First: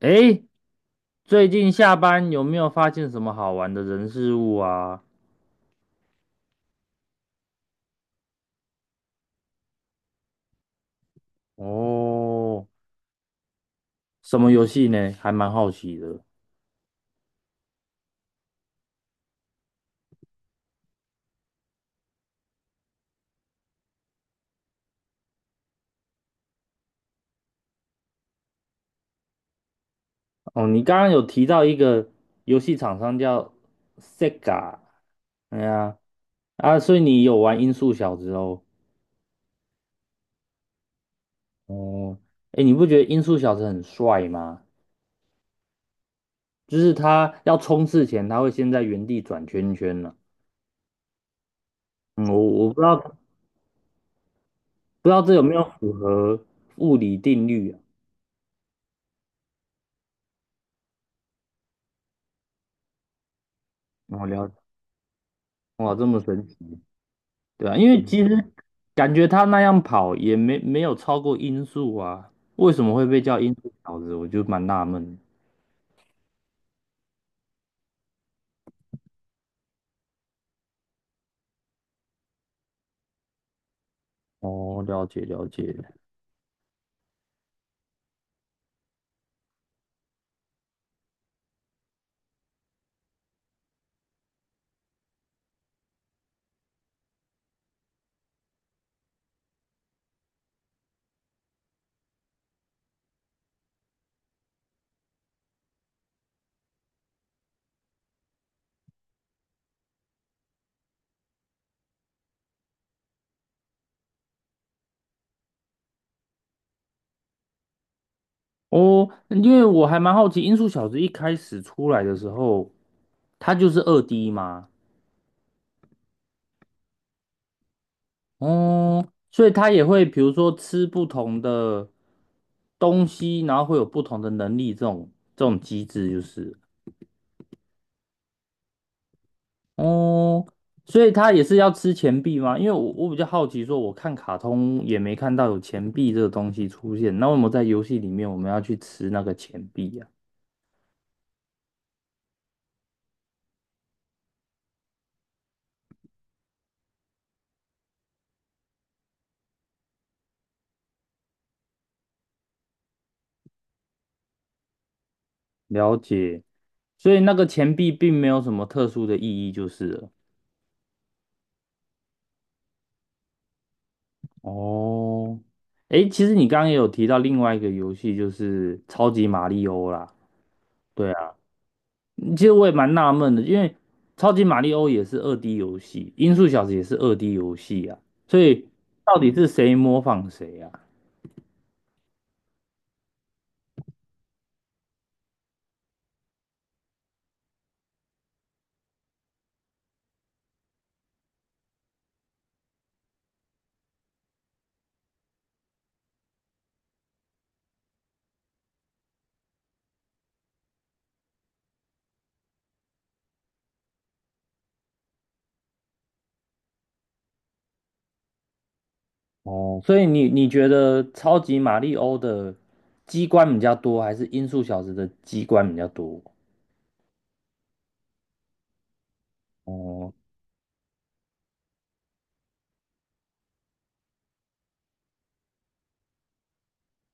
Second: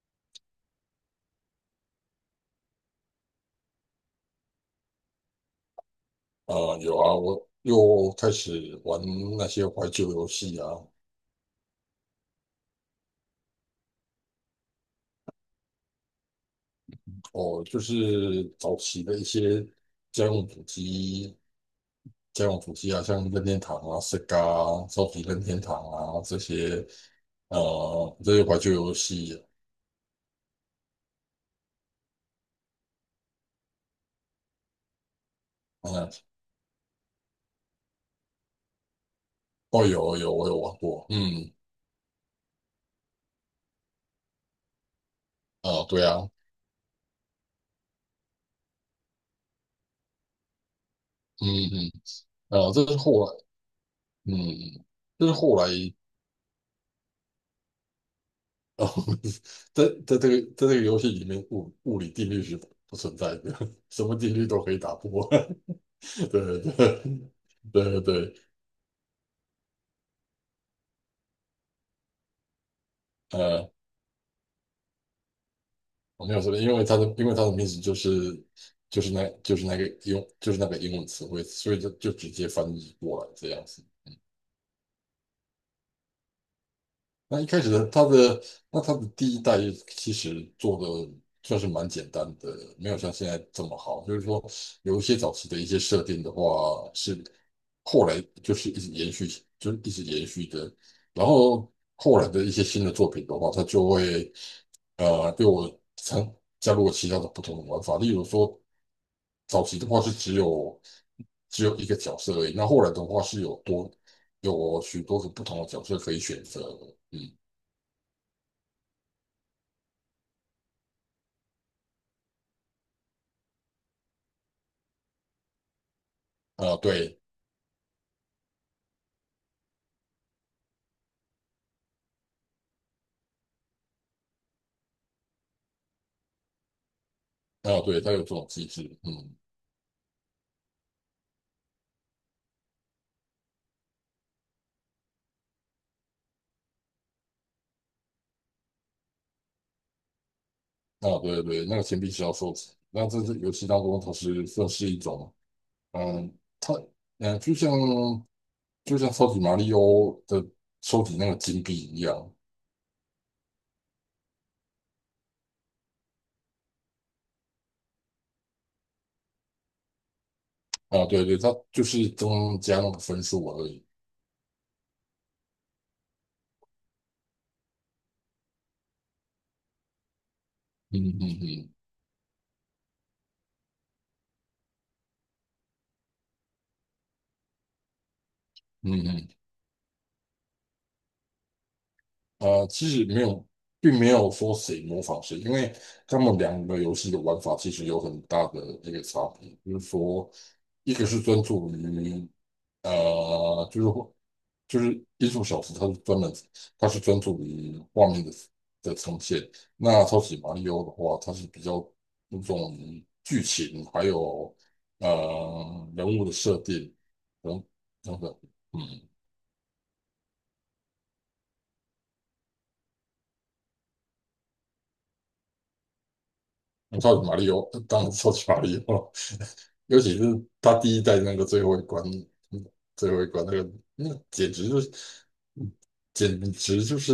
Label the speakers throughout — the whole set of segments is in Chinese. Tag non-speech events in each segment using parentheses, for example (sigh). Speaker 1: 诶，最近下班有没有发现什么好玩的人事物啊？
Speaker 2: 啊、有啊，我又开始玩那些怀旧游戏啊。
Speaker 1: 哦，什么游戏呢？还蛮好奇的。
Speaker 2: 哦，就是早期的一些家用主机，家用主机啊，像任天堂啊、Sega 啊、超级任天堂啊这些，这些怀旧游戏。
Speaker 1: 哦，你刚刚有提到一个游戏厂商叫 Sega,哎呀，
Speaker 2: 嗯、
Speaker 1: 所以你有玩《音速小子》哦。
Speaker 2: 哦，有我有玩过，嗯。
Speaker 1: 哦，诶，你不觉得《音速小子》很帅吗？
Speaker 2: 啊、对啊。
Speaker 1: 就是他要冲刺前，他会先在原地转圈圈呢、
Speaker 2: 嗯
Speaker 1: 嗯，我
Speaker 2: 嗯。啊，
Speaker 1: 我不知
Speaker 2: 这
Speaker 1: 道
Speaker 2: 是后
Speaker 1: 不
Speaker 2: 来，嗯，
Speaker 1: 知道
Speaker 2: 这是
Speaker 1: 这有没
Speaker 2: 后
Speaker 1: 有
Speaker 2: 来
Speaker 1: 符合物理定律啊？
Speaker 2: 哦。(laughs) 在这个游戏里面，物理定律是不存在的，(laughs) 什么
Speaker 1: 我
Speaker 2: 定
Speaker 1: 了
Speaker 2: 律
Speaker 1: 解，
Speaker 2: 都可以打破。
Speaker 1: 哇，这么
Speaker 2: (laughs)
Speaker 1: 神奇。
Speaker 2: 对
Speaker 1: 对啊，
Speaker 2: 对
Speaker 1: 因为
Speaker 2: 对
Speaker 1: 其
Speaker 2: 对。
Speaker 1: 实感觉他那样跑也没有超过音速啊，为什么会被叫音
Speaker 2: 呃，
Speaker 1: 速小子？我就蛮纳闷。
Speaker 2: 我没有说的，因为它的名字就是就是那就是那个用就是那个英文词汇，所以就直接翻译过来这样子。
Speaker 1: 哦，了解了解。
Speaker 2: 那一开始他的，那他的第一代其实做的算是蛮简单的，没有像现在这么好。就是说，有一些早期的一些设定的话，是后来就是一直延续，就是一直延续的。然后后来的一些新的作品的话，它就会呃对我参加入了其他的不同的玩法。例如说，早期的话是只有一个角色而已，那后来的话是有许多种不同的角色可以选择。嗯。
Speaker 1: 哦，因为我还蛮好奇，音速小子一开始出来的时候，他就是二 D 吗？
Speaker 2: 啊、对。
Speaker 1: 哦，所以他也会比如说吃不同的东西，然后会有不同的能力，这种机制就是。
Speaker 2: 啊，对，它有这种机制，嗯。
Speaker 1: 哦，所以他也是要吃钱币吗？因为我比较好奇，说我看卡通也没看到有钱币这个东西出现，那为什么在游戏里面我们要去吃那个钱币呀？
Speaker 2: 啊，对对，那个钱币是要收集。那这是游戏当中，它是算是一种，嗯，它，嗯，就像超级马里奥的收集那个金币一样。
Speaker 1: 了解，所以那个钱币并没有什么特殊的意义，就是了。
Speaker 2: 啊，对对，它就是增加那个分数而已。
Speaker 1: 哦，诶，其实你刚刚也有提到另外一个游戏，就是超级马里欧啦。
Speaker 2: 嗯
Speaker 1: 对啊。
Speaker 2: 嗯嗯
Speaker 1: 其实我也蛮纳闷的，因为超级马里奥也是二 D 游戏，音速小子也是二 D 游戏啊，所以到
Speaker 2: 嗯
Speaker 1: 底是谁模仿谁啊？
Speaker 2: 嗯。啊，其实没有，并没有说谁模仿谁，因为他们两个游戏的玩法其实有很大的一个差别。就是说，一个是专注于，就是就是艺术小说，它是专门它是专注于画面的的呈现。那超级马里奥的话，它是比较注重于剧情，还有呃人物的设定等等等。嗯。
Speaker 1: 哦，所以你觉得超级马里奥的机关比较多，还是音速小子的机关比较多？
Speaker 2: 那超级马里奥当然是超级马里奥了。(laughs) 尤
Speaker 1: 哦，
Speaker 2: 其是他第一代那个最后一关，嗯最后一关那个，那简直就是简直就是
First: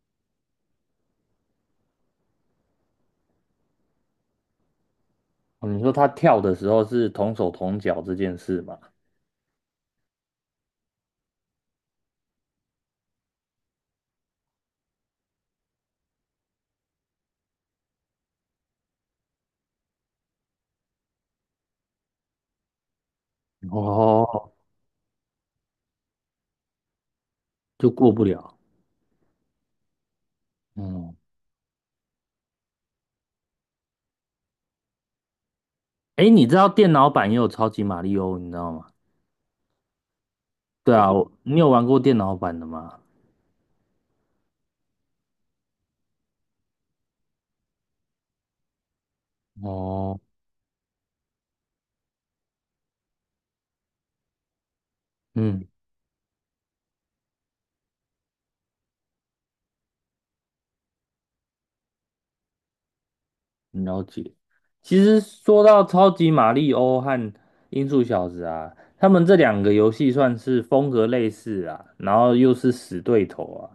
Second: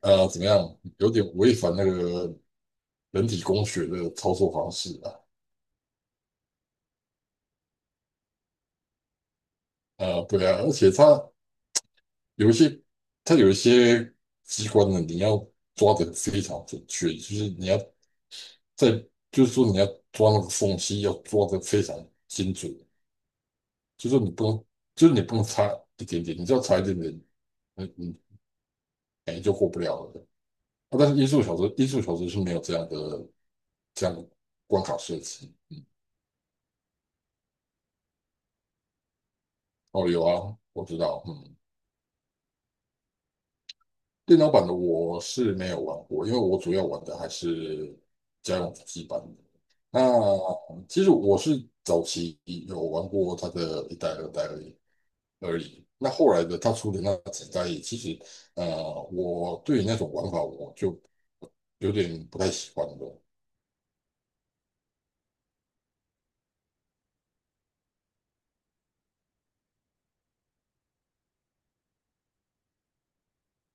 Speaker 2: 怎么样，有点违反那个人体工学的操作方式啊。
Speaker 1: 你说他跳的时候是同手同脚这件事嘛？
Speaker 2: 啊，对啊，而且它有一些，它有一些机关呢，你要抓得非常准确，就是你要在，就是说你要抓那个缝隙，要抓得非常精准。就是你不
Speaker 1: 哦，
Speaker 2: 能，就是你不能差一点点，你只要差一点点，那
Speaker 1: 就过
Speaker 2: 你，
Speaker 1: 不了。
Speaker 2: 哎，就过不了了。啊，但是
Speaker 1: 嗯，
Speaker 2: 音速小子，音速小子是没有这样的关卡设计。
Speaker 1: 哎，你知道电脑版也有超级马里奥，你知道吗？
Speaker 2: 哦，有啊，我
Speaker 1: 对
Speaker 2: 知
Speaker 1: 啊，
Speaker 2: 道，嗯。
Speaker 1: 你有玩过电脑版的吗？
Speaker 2: 电脑版的我是没有玩过，因为我主要玩的还是家用主机版的。那
Speaker 1: 哦，
Speaker 2: 其实我是早期有玩过它的一代、二代而已。
Speaker 1: 嗯。
Speaker 2: 那后来的它出的那几代，其实我对于那种玩法我就有点不太喜欢了。
Speaker 1: 了解。其实说到超级马里欧和音速小子啊，他们这两个游戏算是风格类似啊，然后又是死对头啊，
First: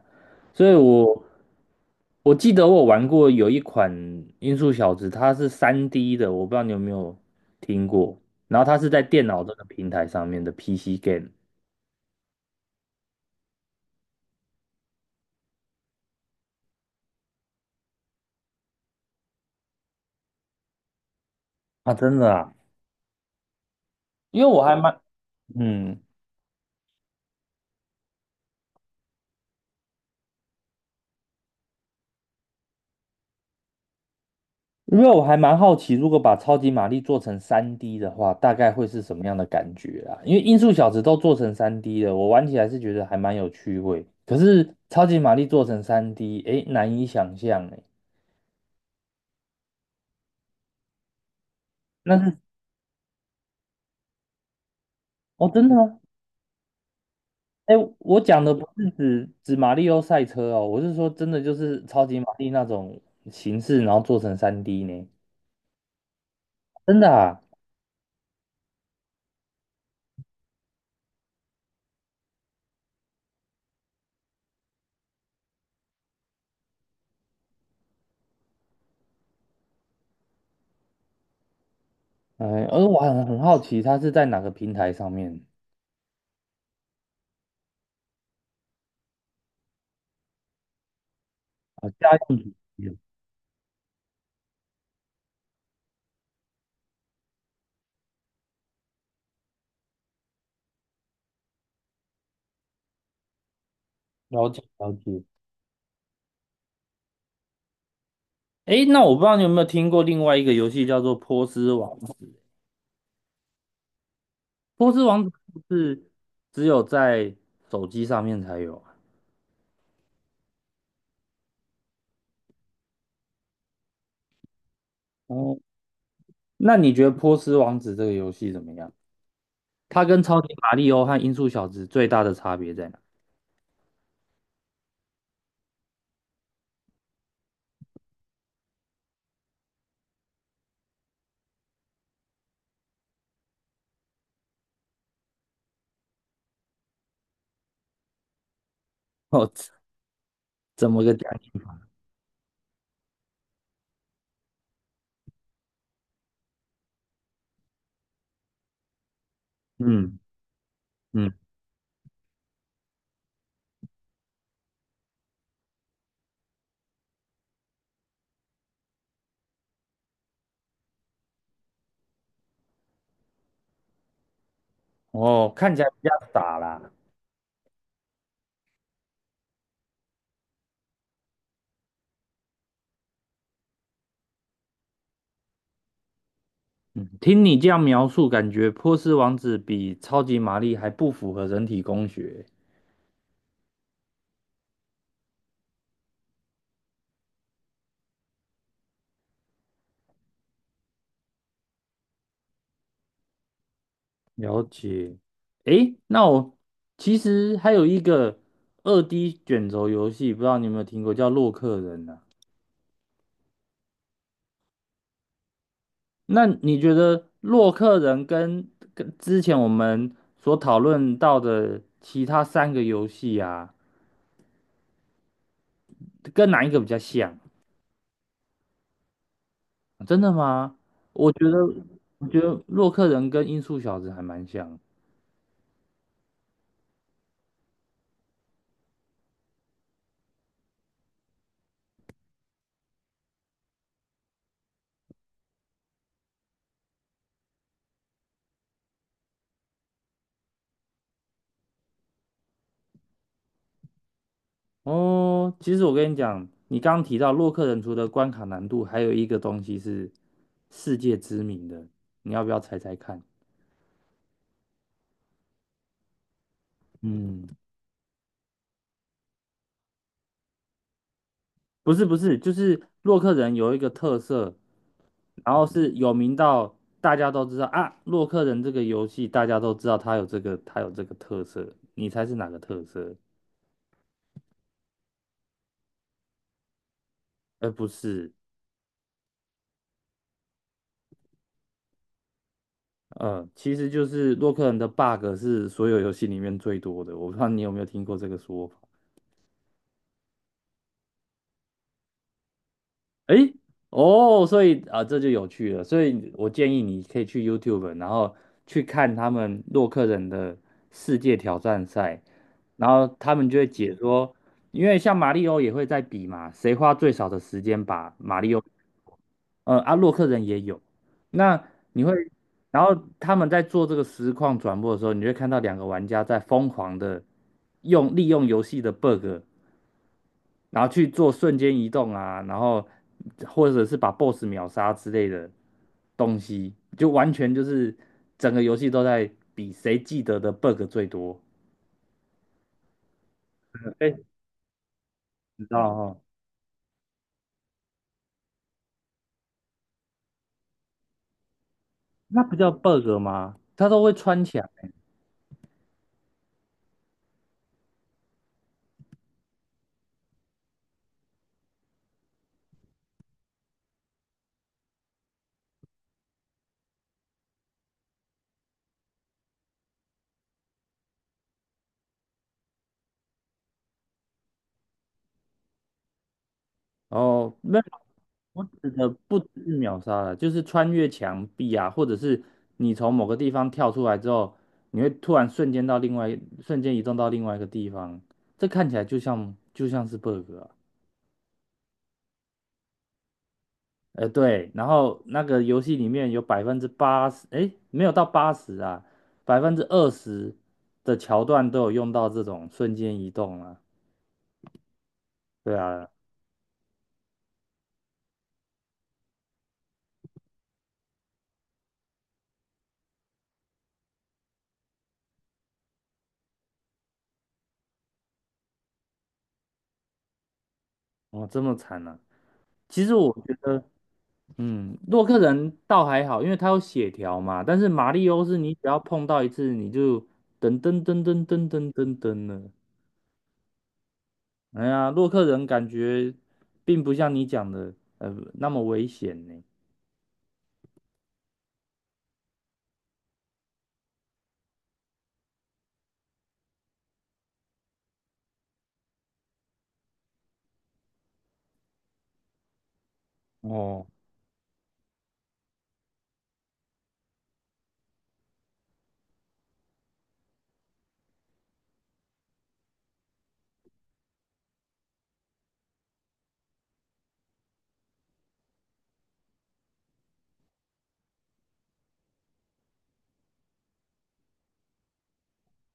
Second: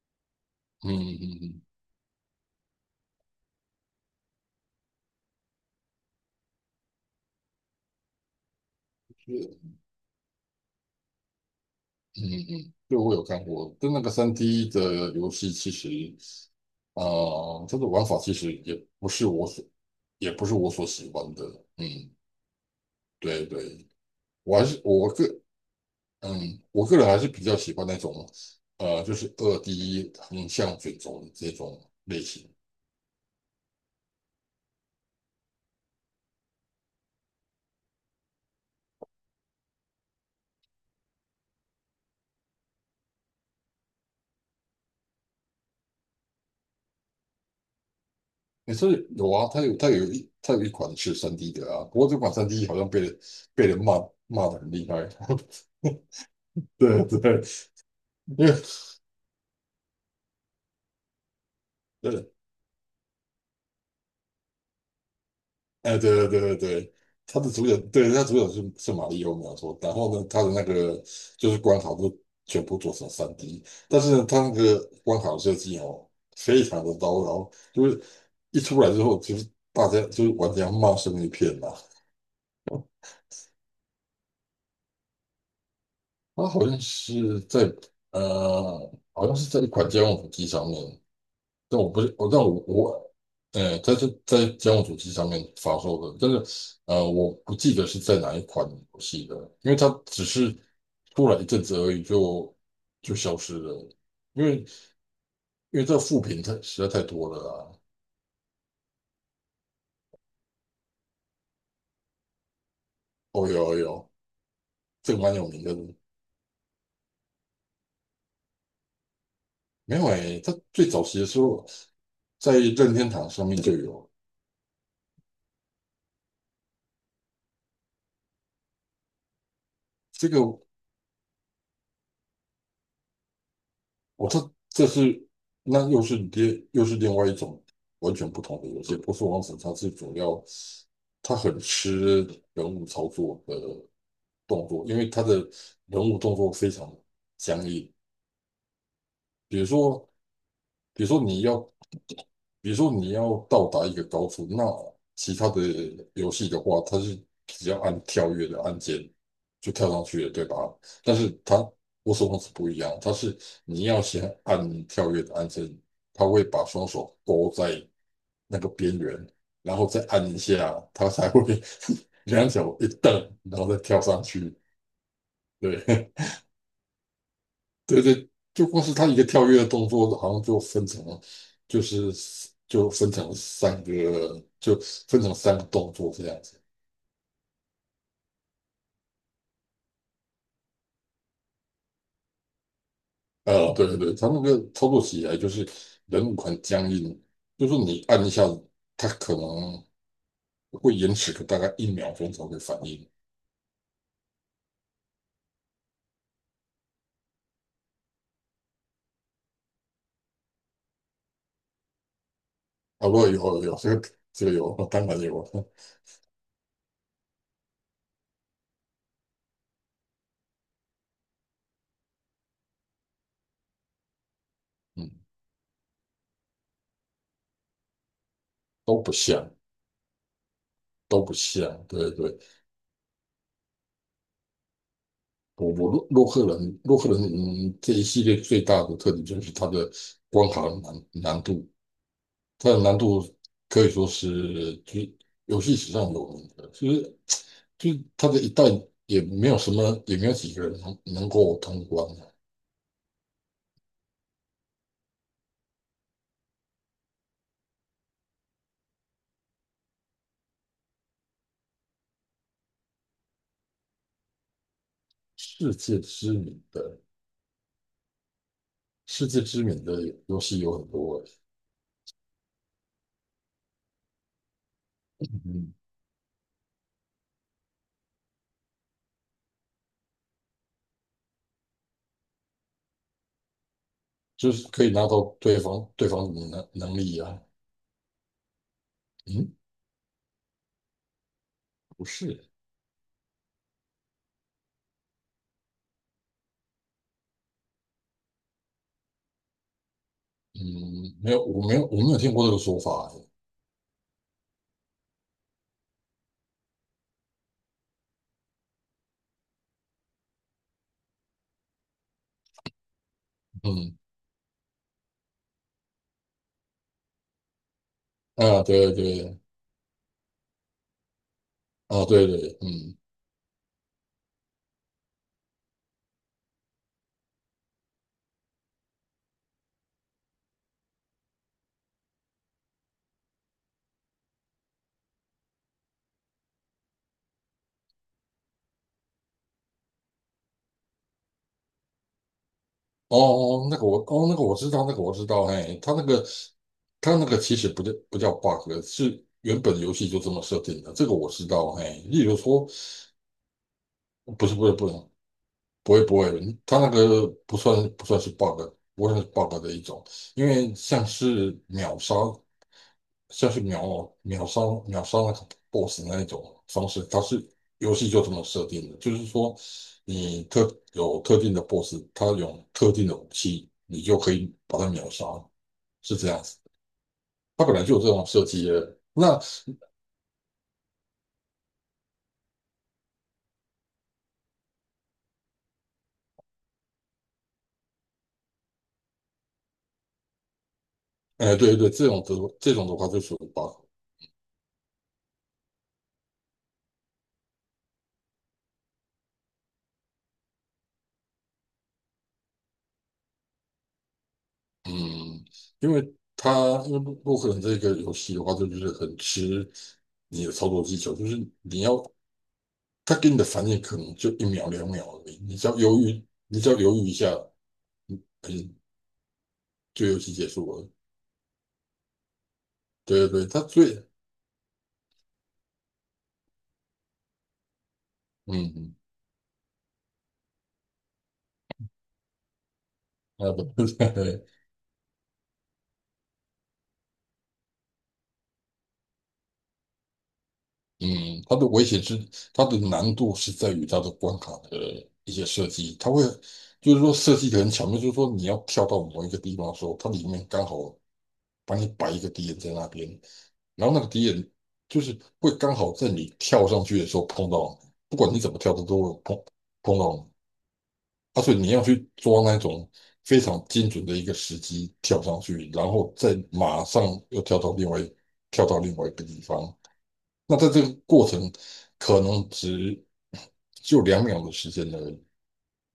Speaker 1: 所以
Speaker 2: 嗯
Speaker 1: 我
Speaker 2: 嗯嗯。
Speaker 1: 我记得我玩过有一款音速小子，它是三 d 的，我不知道你有没有听过。然后它是在电脑这个
Speaker 2: 是
Speaker 1: 平台上面的 PC game,
Speaker 2: 嗯嗯，对我有看过，但那个三 d 的游戏其实，它的玩法其实也不是我所喜欢的。嗯，
Speaker 1: 啊，真的啊，
Speaker 2: 对对。
Speaker 1: 因为
Speaker 2: 我
Speaker 1: 我
Speaker 2: 还
Speaker 1: 还
Speaker 2: 是
Speaker 1: 蛮
Speaker 2: 我个
Speaker 1: 嗯，
Speaker 2: 嗯，我个人还是比较喜欢那种，就是二 D 横向卷轴的这种类型。
Speaker 1: 因为我还蛮好奇，如果把超级玛丽做成三 d 的话，大概会是什么样的感觉啊？因为音速小子都做成三 d 了，我玩起来是觉得还蛮有趣味。可是超级玛丽做成三 d 诶，难以想象诶。
Speaker 2: 也是有啊，它有一款是三 d 的啊，不过
Speaker 1: 那
Speaker 2: 这款
Speaker 1: 是，
Speaker 2: 三 d 好像被人骂，骂的很厉害。
Speaker 1: 哦，真的吗？
Speaker 2: (laughs) 对对。
Speaker 1: 诶，我讲
Speaker 2: 因为
Speaker 1: 的不是指马里奥赛车哦，我是说真的就是超级玛
Speaker 2: 呃
Speaker 1: 丽那种形式，然后做成三 d 呢？
Speaker 2: 哎，对对对对对，
Speaker 1: 真的
Speaker 2: 他
Speaker 1: 啊？
Speaker 2: 的主角，对，他主角是玛丽奥，没有错。然后呢，他的那个就是关卡都全部做成三 d。 但是呢，他那个关卡设计哦，非常的刀，然后就是一出来之后，就是大家就是玩家骂声一片呐、
Speaker 1: 哎，而我很好奇，它是在哪个平台上面
Speaker 2: 他好像是在，呃，好像是在一款家用主机上面。这我
Speaker 1: 啊？
Speaker 2: 不
Speaker 1: 家
Speaker 2: 是我，
Speaker 1: 用
Speaker 2: 但
Speaker 1: 主
Speaker 2: 我
Speaker 1: 机哦，
Speaker 2: 我，呃，它是在家用主机上面发售的，但是我不记得是在哪一款游戏的，因为它只是出来一阵子而已就消失了，因
Speaker 1: 了解
Speaker 2: 为
Speaker 1: 了解。
Speaker 2: 因为这个副品太实在太多了啊。
Speaker 1: 诶，那我不知道你有没有听过另外一个游戏叫做《波斯王子》，
Speaker 2: 哦，有哦有，
Speaker 1: 《波斯
Speaker 2: 这个
Speaker 1: 王子》
Speaker 2: 蛮有名的。
Speaker 1: 是只有在手机上面才有啊。
Speaker 2: 没有诶，它最早期的时候在任天堂上面就有。
Speaker 1: 哦，那你觉得《波斯王子》这个游戏怎么样？它跟
Speaker 2: 这
Speaker 1: 《超
Speaker 2: 个，
Speaker 1: 级马里奥》和《音速小子》最大的差别在哪？
Speaker 2: 我这这是那又是又是另外一种完全不同的游戏。不是王子，它是主要他很吃人物操作的动作，因为他的人物动作非常僵硬。
Speaker 1: (laughs) 哦，
Speaker 2: 比如说，
Speaker 1: 怎
Speaker 2: 比
Speaker 1: 么
Speaker 2: 如
Speaker 1: 个
Speaker 2: 说
Speaker 1: 讲？
Speaker 2: 你要比如说你要到达一个高处，那其他的游戏的话，它是只要按跳跃的按键就跳上
Speaker 1: 嗯
Speaker 2: 去了，对吧？但是
Speaker 1: 嗯，
Speaker 2: 它，我手王是不一样，它是你要先按跳跃的按键，它会把双手勾在那个边缘，然后再按一下，它才会 (laughs) 两脚一蹬，然后再跳上去。
Speaker 1: 哦，看起来比
Speaker 2: 对，(laughs)
Speaker 1: 较傻啦。
Speaker 2: 对对，就光是他一个跳跃的动作，好像就分成了，就是就分成三个，就分成三个动作这样子。
Speaker 1: 嗯，听你这样描述，感觉《波斯王子》比《超级玛丽》还不符合人体工学。
Speaker 2: 对对对，他那个操作起来就是人物很僵硬，就是你按一下，他可能会延迟个大概一秒钟才会反应。
Speaker 1: 了解。诶，那我其实还有一个二 D 卷轴游戏，不知道你有没有听过，叫《洛克人》呢、
Speaker 2: 啊，不过有这个有，当然有，(laughs)
Speaker 1: 那你觉得《洛克人》跟之前我们所讨论到的其他三个游戏啊，
Speaker 2: 嗯，
Speaker 1: 跟哪一个比较像？
Speaker 2: 都不像，
Speaker 1: 真的吗？
Speaker 2: 都
Speaker 1: 我
Speaker 2: 不
Speaker 1: 觉得，
Speaker 2: 像，对
Speaker 1: 我
Speaker 2: 对。
Speaker 1: 觉得《洛克人》跟《音速小子》还蛮像。
Speaker 2: 我我洛洛克人洛克人嗯这一系列最大的特点就是它的关卡难度，它的难度可以说是就游戏史上有名的，就是它的一代也没有几个人能够通关的。
Speaker 1: 哦，其实我跟你讲，你刚刚提到洛克人除了关卡难度，还有一个东西是世界知名的，你要不要猜猜看？
Speaker 2: 世界知名的，
Speaker 1: 嗯，
Speaker 2: 世界知名的游戏有很多欸。
Speaker 1: 不是不是，就是洛克人有一个特色，然后
Speaker 2: 嗯，
Speaker 1: 是有名到大家都知道啊，洛克人这个游戏大家都知道它有这个特色，你猜是哪个特色？
Speaker 2: 就是可以拿到对方的能力啊。
Speaker 1: 而不是，
Speaker 2: 嗯，不是。
Speaker 1: 其实就是洛克人的 bug 是所有游戏里面最多的，我不知道你有没有听过这个说法。
Speaker 2: 嗯，没有我没有我没有听过这个说法欸。
Speaker 1: 诶，哦，所以啊，这就有趣了。所以我建议你可以去 YouTube,然后去看他们洛克人的世界挑战赛，然后他们就会解
Speaker 2: 嗯。
Speaker 1: 说，因为像马里奥也会在比嘛，谁花最少的时间把马里奥，
Speaker 2: 啊，对对对。
Speaker 1: 洛克人也有。那你
Speaker 2: 啊，
Speaker 1: 会，
Speaker 2: 对对，
Speaker 1: 然
Speaker 2: 嗯。
Speaker 1: 后他们在做这个实况转播的时候，你会看到两个玩家在疯狂的利用游戏的 bug 然后去做瞬间移动啊，然后或者是把 BOSS 秒杀之类的东西，就完全就是整个游戏都在比谁记得的 bug 最多。
Speaker 2: 哦哦，那个我，
Speaker 1: 哎，
Speaker 2: 哦，那个我知道，那个我知道，
Speaker 1: 知道
Speaker 2: 嘿，他那
Speaker 1: 哦，
Speaker 2: 个，他那个其实不叫 bug,是原本游戏就这么设定的，这个我知道，嘿，例如
Speaker 1: 那不
Speaker 2: 说，
Speaker 1: 叫 bug 吗？它都会穿墙
Speaker 2: 不
Speaker 1: 欸，
Speaker 2: 是，不会，他那个不算是 bug,不算是 bug 的一种。因为像是秒秒杀秒杀那个 BOSS 那一种方式，它是游戏就这么设定的，就是说你特有特定的 BOSS,它有特定的武器，你就可以把它秒杀，是这样子。
Speaker 1: 哦，
Speaker 2: 它本
Speaker 1: 没有，
Speaker 2: 来就有这种设
Speaker 1: 我
Speaker 2: 计
Speaker 1: 指
Speaker 2: 的。
Speaker 1: 的
Speaker 2: 那，
Speaker 1: 不只是秒杀了，就是穿越墙壁啊，或者是你从某个地方跳出来之后，你会突然瞬间到另外，瞬间移动到另外一个地方，这看起来就像是 bug 啊。
Speaker 2: 哎、对对对，这种的话就属于 bug。
Speaker 1: 对，然后那个游戏里面有80%，诶，没有到八十啊，20%的桥段都有用到这种瞬间移动啊。
Speaker 2: 嗯，
Speaker 1: 对
Speaker 2: 因为
Speaker 1: 啊，
Speaker 2: 因为洛克人这个游戏的话，就是很吃你的操作技巧，就是你要，他给你的反应可能就一秒两秒而已，你只要犹豫一下，嗯，就游戏结束了。
Speaker 1: 哦，这么惨啊。其实
Speaker 2: 对
Speaker 1: 我
Speaker 2: 对对，
Speaker 1: 觉
Speaker 2: 他
Speaker 1: 得，
Speaker 2: 最，
Speaker 1: 嗯，洛克人倒还好，因为它有血条嘛。但是马里欧是你只
Speaker 2: 嗯，
Speaker 1: 要碰到一次，你就噔噔噔噔噔噔噔噔了。
Speaker 2: 啊不，(laughs)
Speaker 1: 哎呀，洛克人感觉并不像你讲的，那么危险呢。
Speaker 2: 嗯，他的危险是，它的难度是在于它的关卡的一些设计，它会，就是说设计的很巧妙，就是说你要跳到某一个地方的时候，它里面刚好把你摆一个敌人在那边，然后那
Speaker 1: 哦。
Speaker 2: 个敌人就是会刚好在你跳上去的时候碰到你，不管你怎么跳，它都会碰到你。啊，所以你要去抓那种非常精准的一个时机跳上去，然后再马上又跳到另外跳到另外一个地方。那在这个过程，可能只就两秒的时间而已。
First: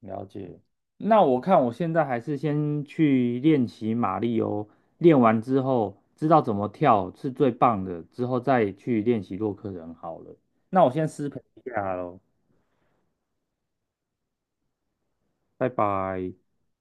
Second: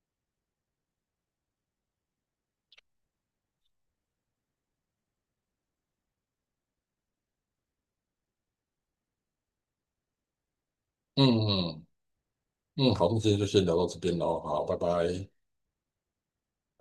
Speaker 1: 了解。那我看我现在还是先去练习马力欧，练完之后知道怎么跳是最棒的，之后再去练习洛克人好了。那我先失
Speaker 2: 嗯
Speaker 1: 陪一
Speaker 2: 嗯。
Speaker 1: 下喽，
Speaker 2: 嗯，好，那今天就先聊到这边喽，好，拜拜。
Speaker 1: 拜拜。